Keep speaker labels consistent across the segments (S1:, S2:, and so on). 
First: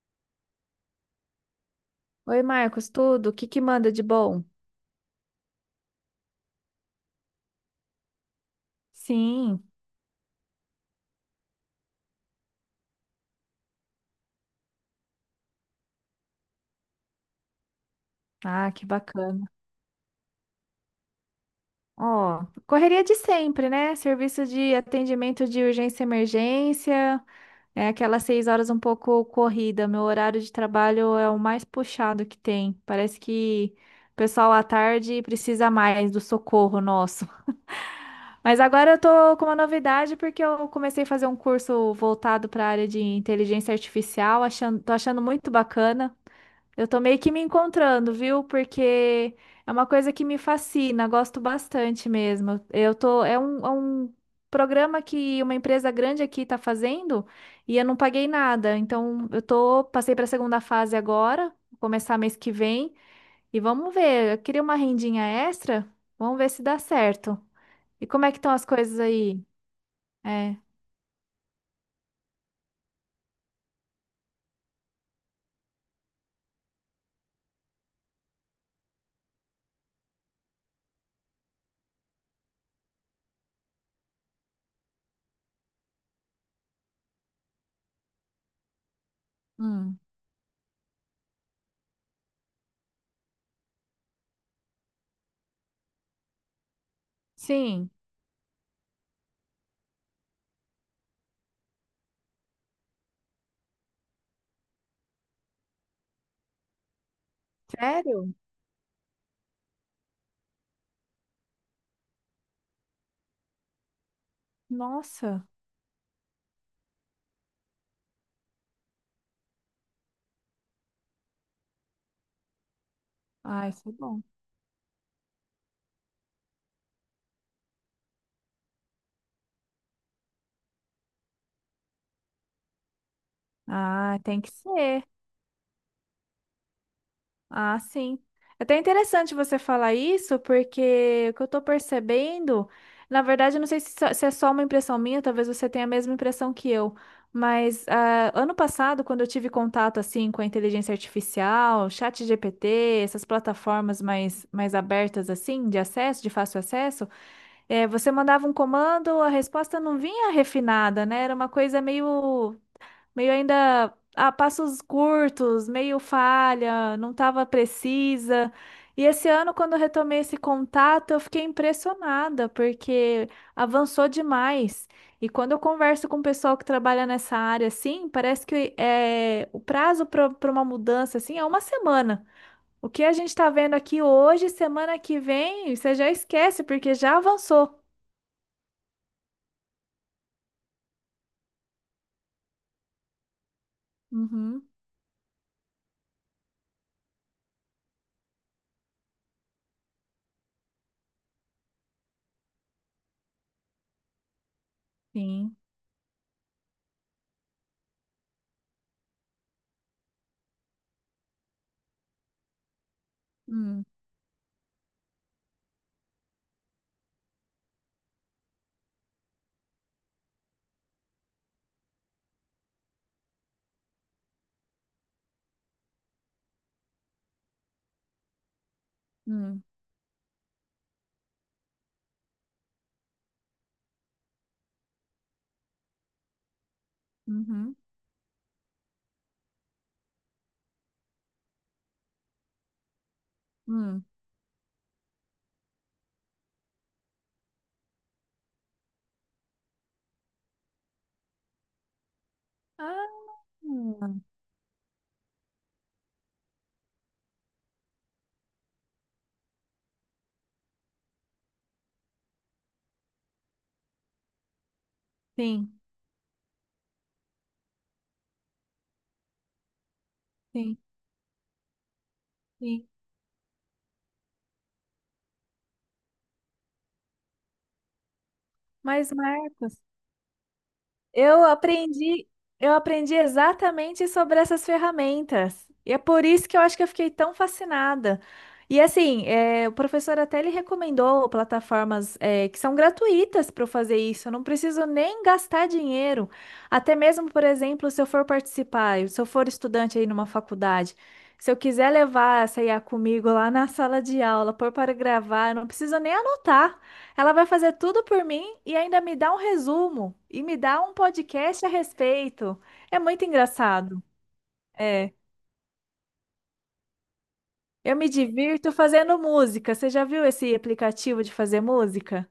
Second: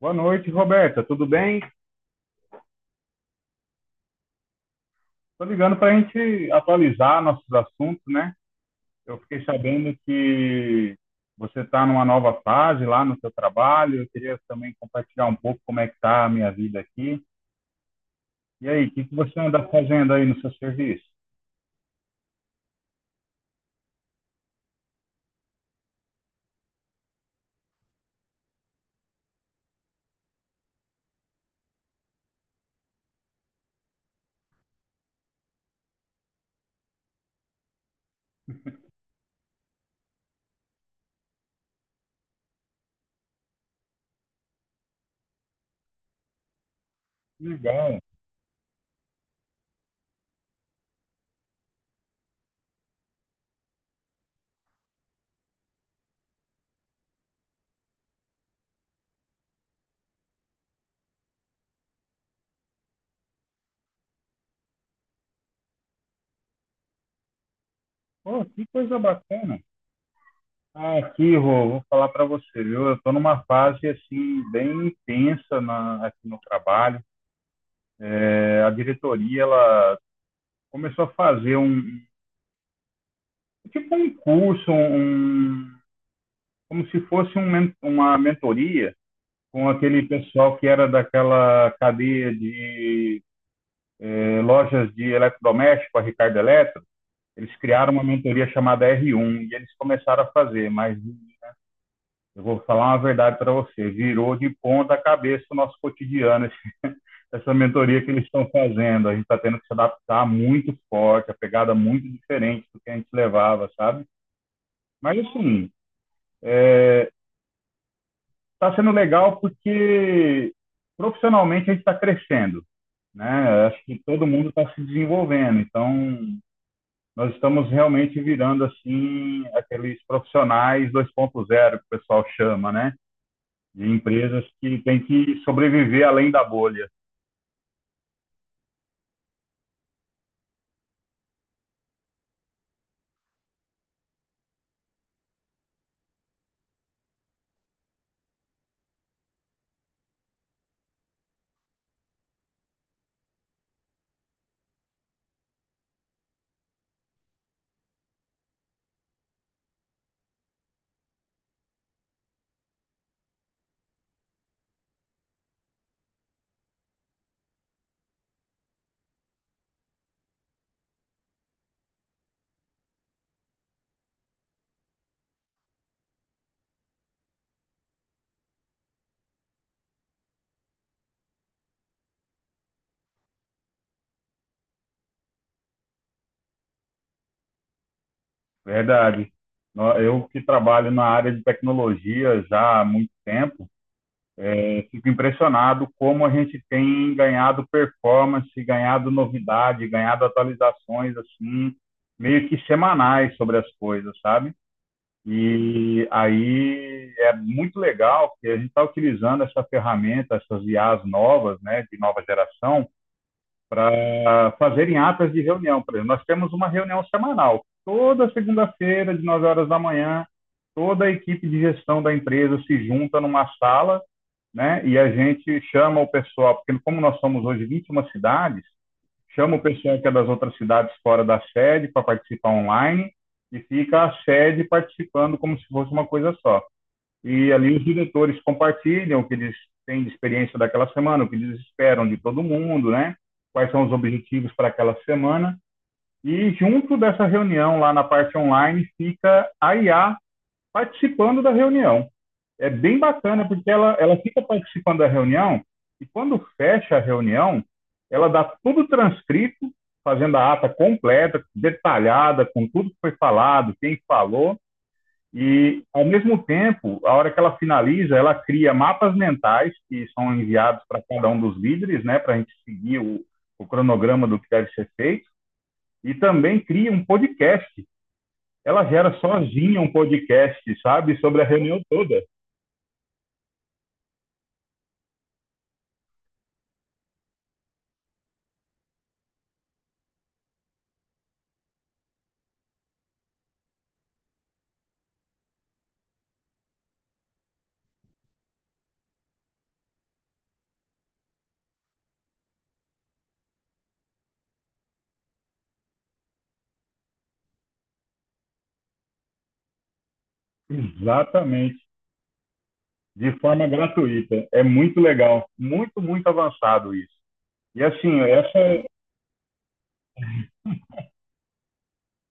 S1: Boa noite, Roberta. Tudo bem?
S2: Oi, Marcos, tudo? O que que manda de bom?
S1: Estou ligando para a gente atualizar nossos assuntos, né? Eu fiquei
S2: Sim,
S1: sabendo que você está numa nova fase lá no seu trabalho. Eu queria também compartilhar um pouco como é que está a minha vida aqui. E
S2: ah, que
S1: aí, o que que você
S2: bacana.
S1: anda fazendo aí no seu serviço?
S2: Ó, correria de sempre, né? Serviço de atendimento de urgência e emergência, é aquelas 6 horas um pouco corrida. Meu horário de trabalho é o mais puxado que tem. Parece que o pessoal à tarde precisa mais do socorro nosso. Mas agora eu tô com uma novidade porque eu comecei a fazer um curso voltado para a área de inteligência artificial, tô achando muito bacana. Eu tô meio que me
S1: Legal.
S2: encontrando, viu? Porque é uma coisa que me fascina, gosto bastante mesmo. É um programa que uma empresa grande aqui tá fazendo e eu não paguei nada. Então, passei para a segunda fase agora, vou começar mês que vem e vamos ver. Eu queria uma rendinha extra, vamos ver se dá certo. E como é que
S1: Pô,
S2: estão
S1: que
S2: as
S1: coisa
S2: coisas aí?
S1: bacana.
S2: É,
S1: Ah, aqui, Rô, vou falar para você, viu? Eu estou numa fase, assim, bem intensa aqui no trabalho. É, a diretoria, ela começou a fazer tipo um curso, como se fosse uma mentoria com
S2: hum,
S1: aquele pessoal que era daquela cadeia de lojas de eletrodoméstico, a Ricardo Eletro. Eles
S2: sim.
S1: criaram uma mentoria chamada R1 e eles começaram a fazer, mas eu vou falar uma verdade para você, virou de ponta cabeça o nosso cotidiano, essa mentoria que eles
S2: Sério?
S1: estão fazendo. A gente está tendo que se adaptar muito forte, a pegada muito diferente do que a gente levava, sabe? Mas
S2: Nossa.
S1: assim, é, está sendo legal porque profissionalmente a gente está crescendo, né?
S2: Ah,
S1: Acho
S2: isso é
S1: que
S2: bom.
S1: todo mundo está se desenvolvendo, então nós estamos realmente virando assim aqueles profissionais 2.0 que o pessoal chama, né? De
S2: Ah, tem
S1: empresas
S2: que
S1: que tem
S2: ser.
S1: que sobreviver além da bolha,
S2: Ah, sim. É até interessante você falar isso, porque o que eu tô percebendo, na verdade, eu não sei se é só uma impressão minha, talvez você tenha a mesma impressão que eu, mas ah, ano passado, quando eu tive contato assim com a inteligência artificial, chat GPT, essas plataformas mais abertas assim, de acesso, de fácil acesso, eh, você mandava um comando, a resposta não vinha refinada, né? Era uma coisa meio ainda a passos curtos, meio falha, não estava precisa. E esse ano, quando eu retomei esse contato, eu fiquei impressionada, porque avançou demais. E quando eu converso com o pessoal que trabalha nessa área, assim, parece que é, o prazo para uma mudança, assim, é uma semana. O que a gente está vendo aqui hoje, semana que vem, você já esquece, porque já avançou.
S1: verdade. Eu que trabalho na área de tecnologia já há muito tempo,
S2: Uhum,
S1: fico impressionado como a gente tem ganhado performance, ganhado novidade, ganhado atualizações assim, meio que semanais sobre as coisas, sabe?
S2: sim.
S1: E aí é muito legal que a gente está utilizando essa ferramenta, essas IAs novas, né, de nova geração,
S2: Hum,
S1: para fazerem atas de reunião. Por exemplo, nós temos uma reunião semanal, toda segunda-feira, de 9 horas da manhã, toda a equipe de gestão da empresa se junta numa sala, né? E a gente chama o pessoal, porque como nós somos hoje 21 cidades, chama o
S2: hum,
S1: pessoal que é das outras cidades fora da sede para participar online e fica a sede participando como se fosse uma coisa só. E ali
S2: uhum,
S1: os diretores compartilham o que eles têm de experiência daquela semana, o que eles esperam de todo mundo, né? Quais são os
S2: hum.
S1: objetivos para aquela semana. E junto dessa reunião lá na parte online fica a IA participando da reunião. É bem bacana, porque ela
S2: Ah,
S1: fica participando da reunião e quando fecha a reunião, ela dá tudo transcrito, fazendo a ata completa, detalhada, com tudo que foi falado, quem falou,
S2: sim,
S1: e, ao mesmo tempo, a hora que ela finaliza, ela cria mapas mentais que são
S2: sim,
S1: enviados para cada um dos líderes, né, para a gente
S2: sim.
S1: seguir o cronograma do que deve ser feito, e também cria um podcast, ela
S2: Mas,
S1: gera
S2: Marcos,
S1: sozinha um podcast, sabe? Sobre
S2: eu
S1: a reunião toda.
S2: aprendi, eu aprendi exatamente sobre essas ferramentas. E é por isso que eu acho que eu fiquei tão fascinada. E assim, é, o professor até ele recomendou plataformas é, que são gratuitas para eu fazer isso. Eu não preciso nem gastar dinheiro. Até mesmo, por exemplo, se eu for participar, se eu for estudante aí numa faculdade, se eu quiser levar essa IA comigo lá na sala de aula, pôr para gravar, eu não preciso nem anotar. Ela vai fazer tudo por mim e ainda me dá um resumo e me dá um podcast a
S1: Exatamente.
S2: respeito. É muito
S1: De forma
S2: engraçado.
S1: gratuita. É muito
S2: É,
S1: legal. Muito, muito avançado isso. E
S2: eu me
S1: assim,
S2: divirto
S1: essa
S2: fazendo música. Você já viu esse aplicativo de fazer música?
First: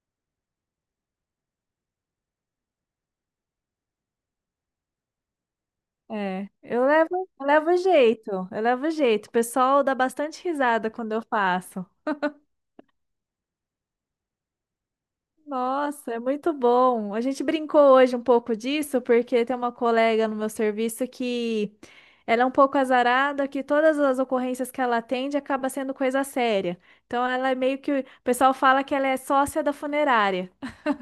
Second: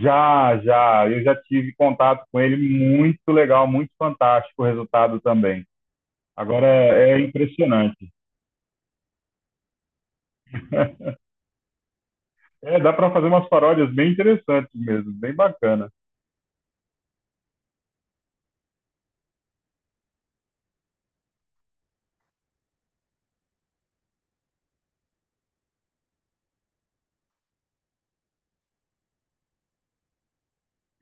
S1: já, já, eu já tive contato com ele, muito legal, muito fantástico o resultado também.
S2: É,
S1: Agora é
S2: eu levo
S1: impressionante.
S2: jeito, eu levo jeito. O pessoal dá bastante risada quando eu faço.
S1: É, dá para fazer umas paródias bem interessantes mesmo, bem bacana.
S2: Nossa, é muito bom. A gente brincou hoje um pouco disso, porque tem uma colega no meu serviço que ela é um pouco azarada, que todas as ocorrências que ela atende acaba sendo coisa séria. Então ela é meio que, o pessoal fala que ela é sócia da funerária,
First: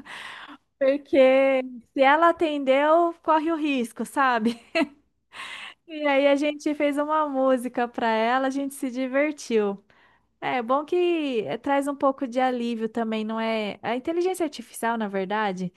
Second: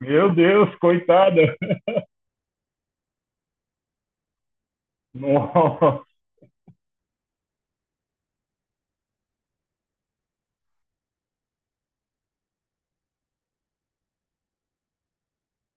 S1: Meu Deus, coitada!
S2: porque se ela atendeu, corre o risco, sabe?
S1: Nossa.
S2: E aí a gente fez uma música para ela, a gente se divertiu. É bom que eh, traz um pouco de alívio também, não é? A inteligência artificial, na verdade.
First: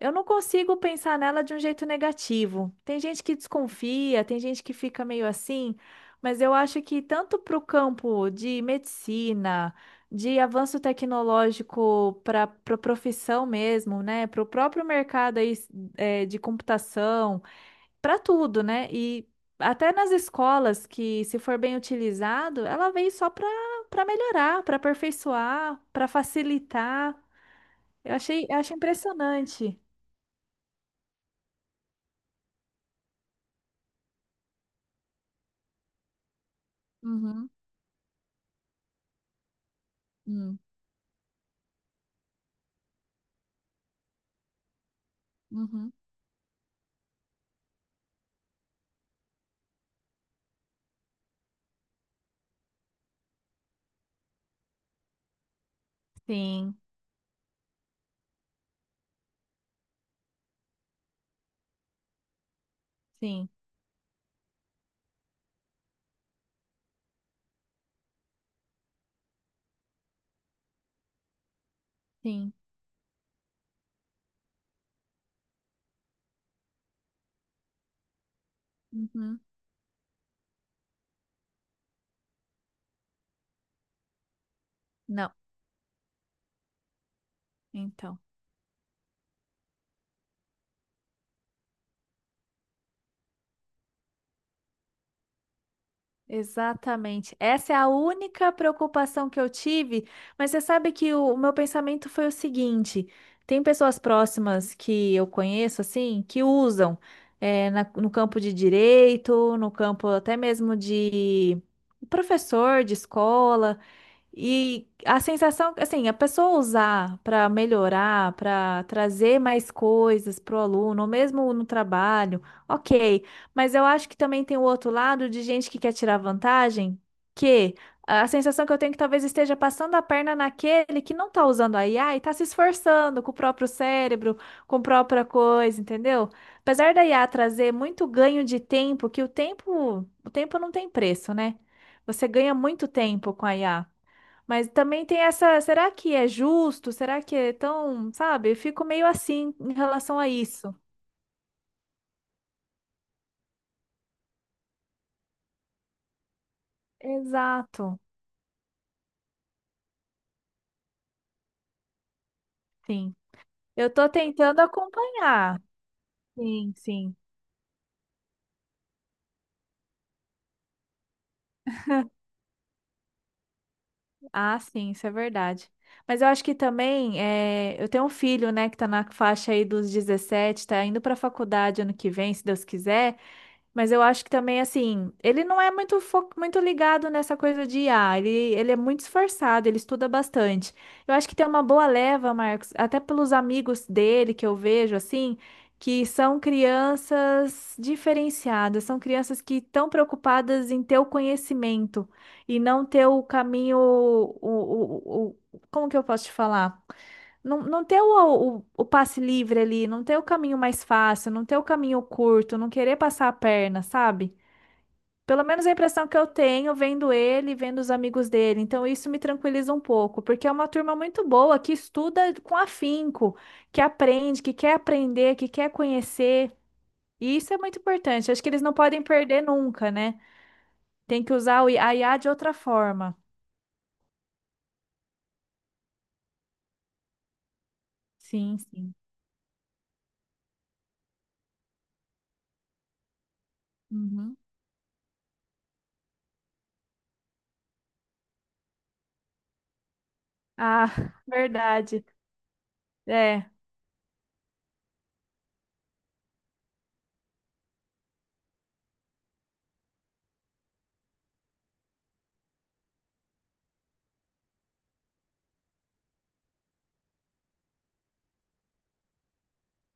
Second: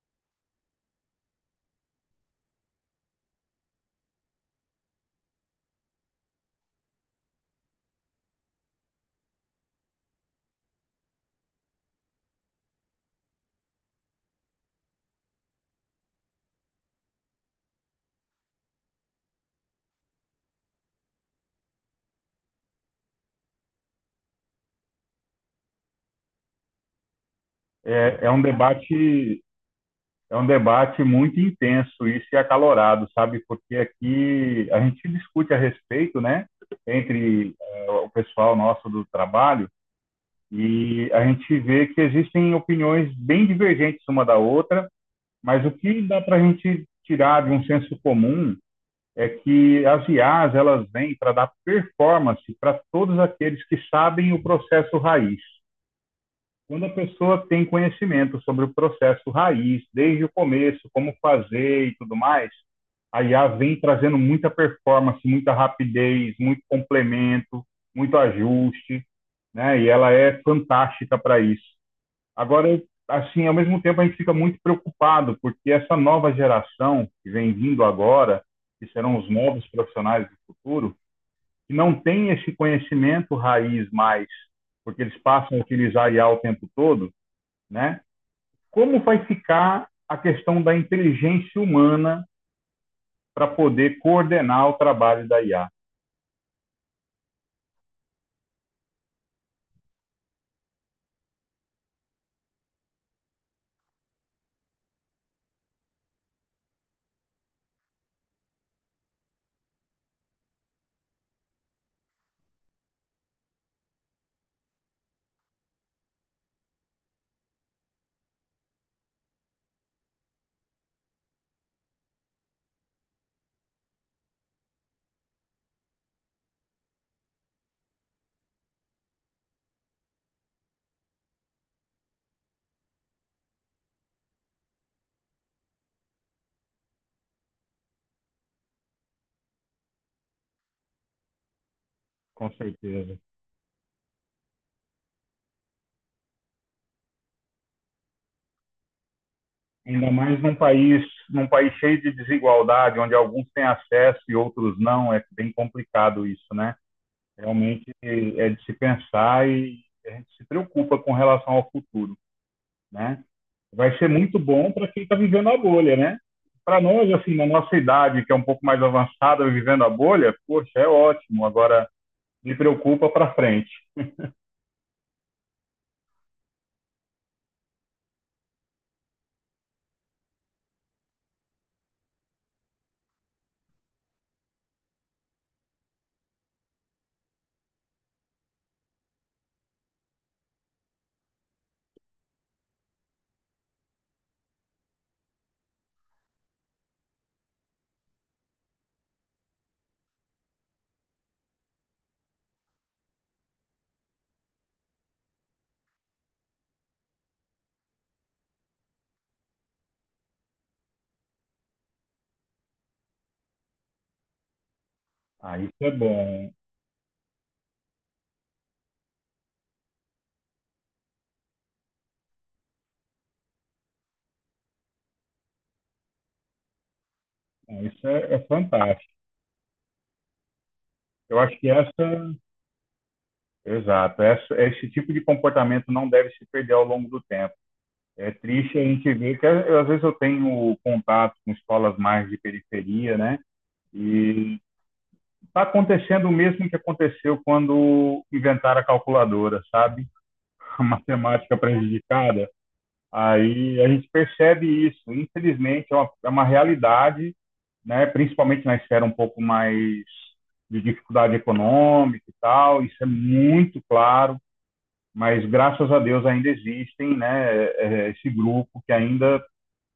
S2: Eu não consigo pensar nela de um jeito negativo. Tem gente que desconfia, tem gente que fica meio assim, mas eu acho que tanto para o campo de medicina, de avanço tecnológico para a profissão mesmo, né? Para o próprio mercado aí, eh, de computação, para tudo, né? E até nas escolas que, se for bem utilizado, ela veio só para melhorar, para aperfeiçoar, para facilitar. Eu
S1: É, é um
S2: achei, eu acho
S1: debate
S2: impressionante.
S1: é um debate muito intenso isso e acalorado, sabe? Porque aqui a gente discute a respeito, né? Entre
S2: Uhum.
S1: o pessoal nosso do trabalho
S2: Hum,
S1: e a gente vê que existem opiniões bem divergentes uma da outra, mas o
S2: uhum.
S1: que dá para a gente tirar de um senso comum é que as IAs, elas vêm para dar performance para todos aqueles que sabem o processo raiz.
S2: Sim,
S1: Quando a pessoa tem conhecimento sobre o processo raiz, desde o começo, como fazer e tudo mais, a IA
S2: sim,
S1: vem trazendo muita performance, muita rapidez, muito complemento, muito ajuste, né? E ela é fantástica para isso.
S2: sim.
S1: Agora, assim, ao mesmo tempo a gente fica muito preocupado, porque essa nova geração que vem vindo agora, que serão os
S2: Uhum.
S1: novos profissionais do futuro, que não tem esse conhecimento raiz mais, porque eles
S2: Não,
S1: passam a utilizar IA o tempo todo, né?
S2: então.
S1: Como vai ficar a questão da inteligência humana para poder coordenar o trabalho da IA?
S2: Exatamente. Essa é a única preocupação que eu tive, mas você sabe que o meu pensamento foi o seguinte: tem pessoas próximas que eu conheço, assim, que usam eh, no campo de direito, no campo até mesmo de professor de escola. E a sensação, assim, a pessoa usar para melhorar, para trazer mais coisas para o aluno, ou mesmo no trabalho, ok. Mas eu acho que também tem o outro lado de gente que quer tirar vantagem, que a sensação que eu tenho é que talvez esteja passando a perna naquele que não está usando a IA e está se esforçando com o próprio cérebro, com a própria coisa, entendeu? Apesar da IA trazer muito ganho de tempo, que o tempo não tem preço, né? Você
S1: Com
S2: ganha muito
S1: certeza.
S2: tempo com a IA. Mas também tem essa, será que é justo? Será que é tão, sabe? Eu fico meio assim em
S1: Ainda
S2: relação a
S1: mais
S2: isso.
S1: num país cheio de desigualdade, onde alguns têm acesso e outros não, é bem complicado isso, né? Realmente
S2: Exato.
S1: é de se pensar e a gente se preocupa com relação ao futuro,
S2: Sim.
S1: né?
S2: Eu
S1: Vai ser
S2: tô
S1: muito
S2: tentando
S1: bom para quem está vivendo a
S2: acompanhar.
S1: bolha, né?
S2: Sim,
S1: Para nós,
S2: sim.
S1: assim, na nossa idade, que é um pouco mais avançada, vivendo a bolha, poxa, é ótimo. Agora, me preocupa para frente.
S2: Ah, sim, isso é verdade. Mas eu acho que também, é, eu tenho um filho, né, que tá na faixa aí dos 17 tá indo pra faculdade ano que vem, se Deus quiser. Mas eu acho que também, assim, ele não é muito, muito ligado nessa coisa de IA. Ele é muito esforçado, ele estuda bastante. Eu acho que tem uma boa leva, Marcos, até pelos amigos dele que eu vejo, assim, que são crianças diferenciadas, são crianças que estão preocupadas em ter o conhecimento e não ter o caminho, como que eu posso te falar? Não, não ter o passe livre ali, não ter o caminho mais fácil, não ter o caminho curto, não querer passar a perna, sabe? Pelo
S1: Ah,
S2: menos
S1: isso
S2: a
S1: é
S2: impressão que eu
S1: bom.
S2: tenho vendo ele, e vendo os amigos dele. Então isso me tranquiliza um pouco, porque é uma turma muito boa que estuda com afinco, que aprende, que quer aprender, que quer conhecer. E isso é muito
S1: Ah, isso
S2: importante.
S1: é, é
S2: Acho que eles não podem
S1: fantástico.
S2: perder nunca, né? Tem que
S1: Eu acho
S2: usar
S1: que
S2: o a IA de
S1: essa,
S2: outra forma.
S1: exato, essa, esse tipo de comportamento não deve se perder ao longo do tempo. É
S2: Sim,
S1: triste a
S2: sim.
S1: gente ver que às vezes eu tenho contato com escolas mais de periferia, né?
S2: Uhum.
S1: E está acontecendo o mesmo que aconteceu quando inventaram a calculadora, sabe? A
S2: Ah,
S1: matemática
S2: verdade.
S1: prejudicada.
S2: É,
S1: Aí a gente percebe isso, infelizmente é uma realidade, né? Principalmente na esfera um pouco mais de dificuldade econômica e tal, isso é muito claro, mas graças a Deus ainda existem, né? Esse grupo que ainda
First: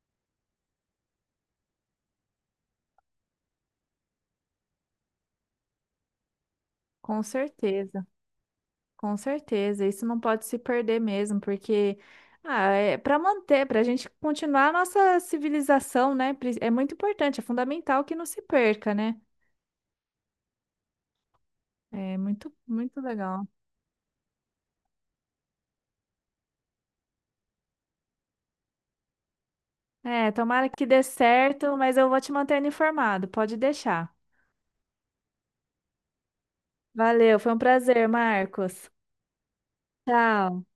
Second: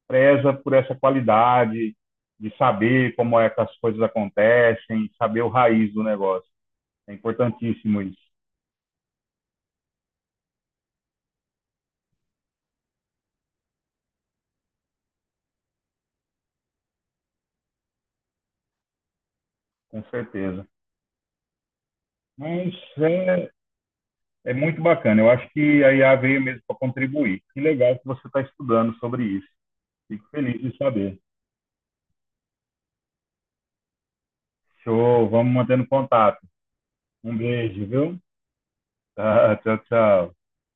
S1: preza por essa qualidade de saber como é que as coisas acontecem, saber o raiz do negócio. É
S2: com
S1: importantíssimo
S2: certeza.
S1: isso,
S2: Com certeza, isso não pode se perder mesmo, porque ah, é para manter, para a gente continuar a nossa civilização, né? É muito importante, é fundamental que não se perca, né?
S1: com certeza.
S2: É muito,
S1: Mas
S2: muito legal.
S1: é muito bacana. Eu acho que a IA veio mesmo para contribuir. Que legal que você está estudando sobre isso. Fico
S2: É,
S1: feliz
S2: tomara
S1: de
S2: que dê
S1: saber.
S2: certo, mas eu vou te mantendo informado, pode deixar.
S1: Show, vamos mantendo contato. Um
S2: Valeu, foi um
S1: beijo,
S2: prazer,
S1: viu?
S2: Marcos.
S1: Tá, tchau, tchau.
S2: Tchau.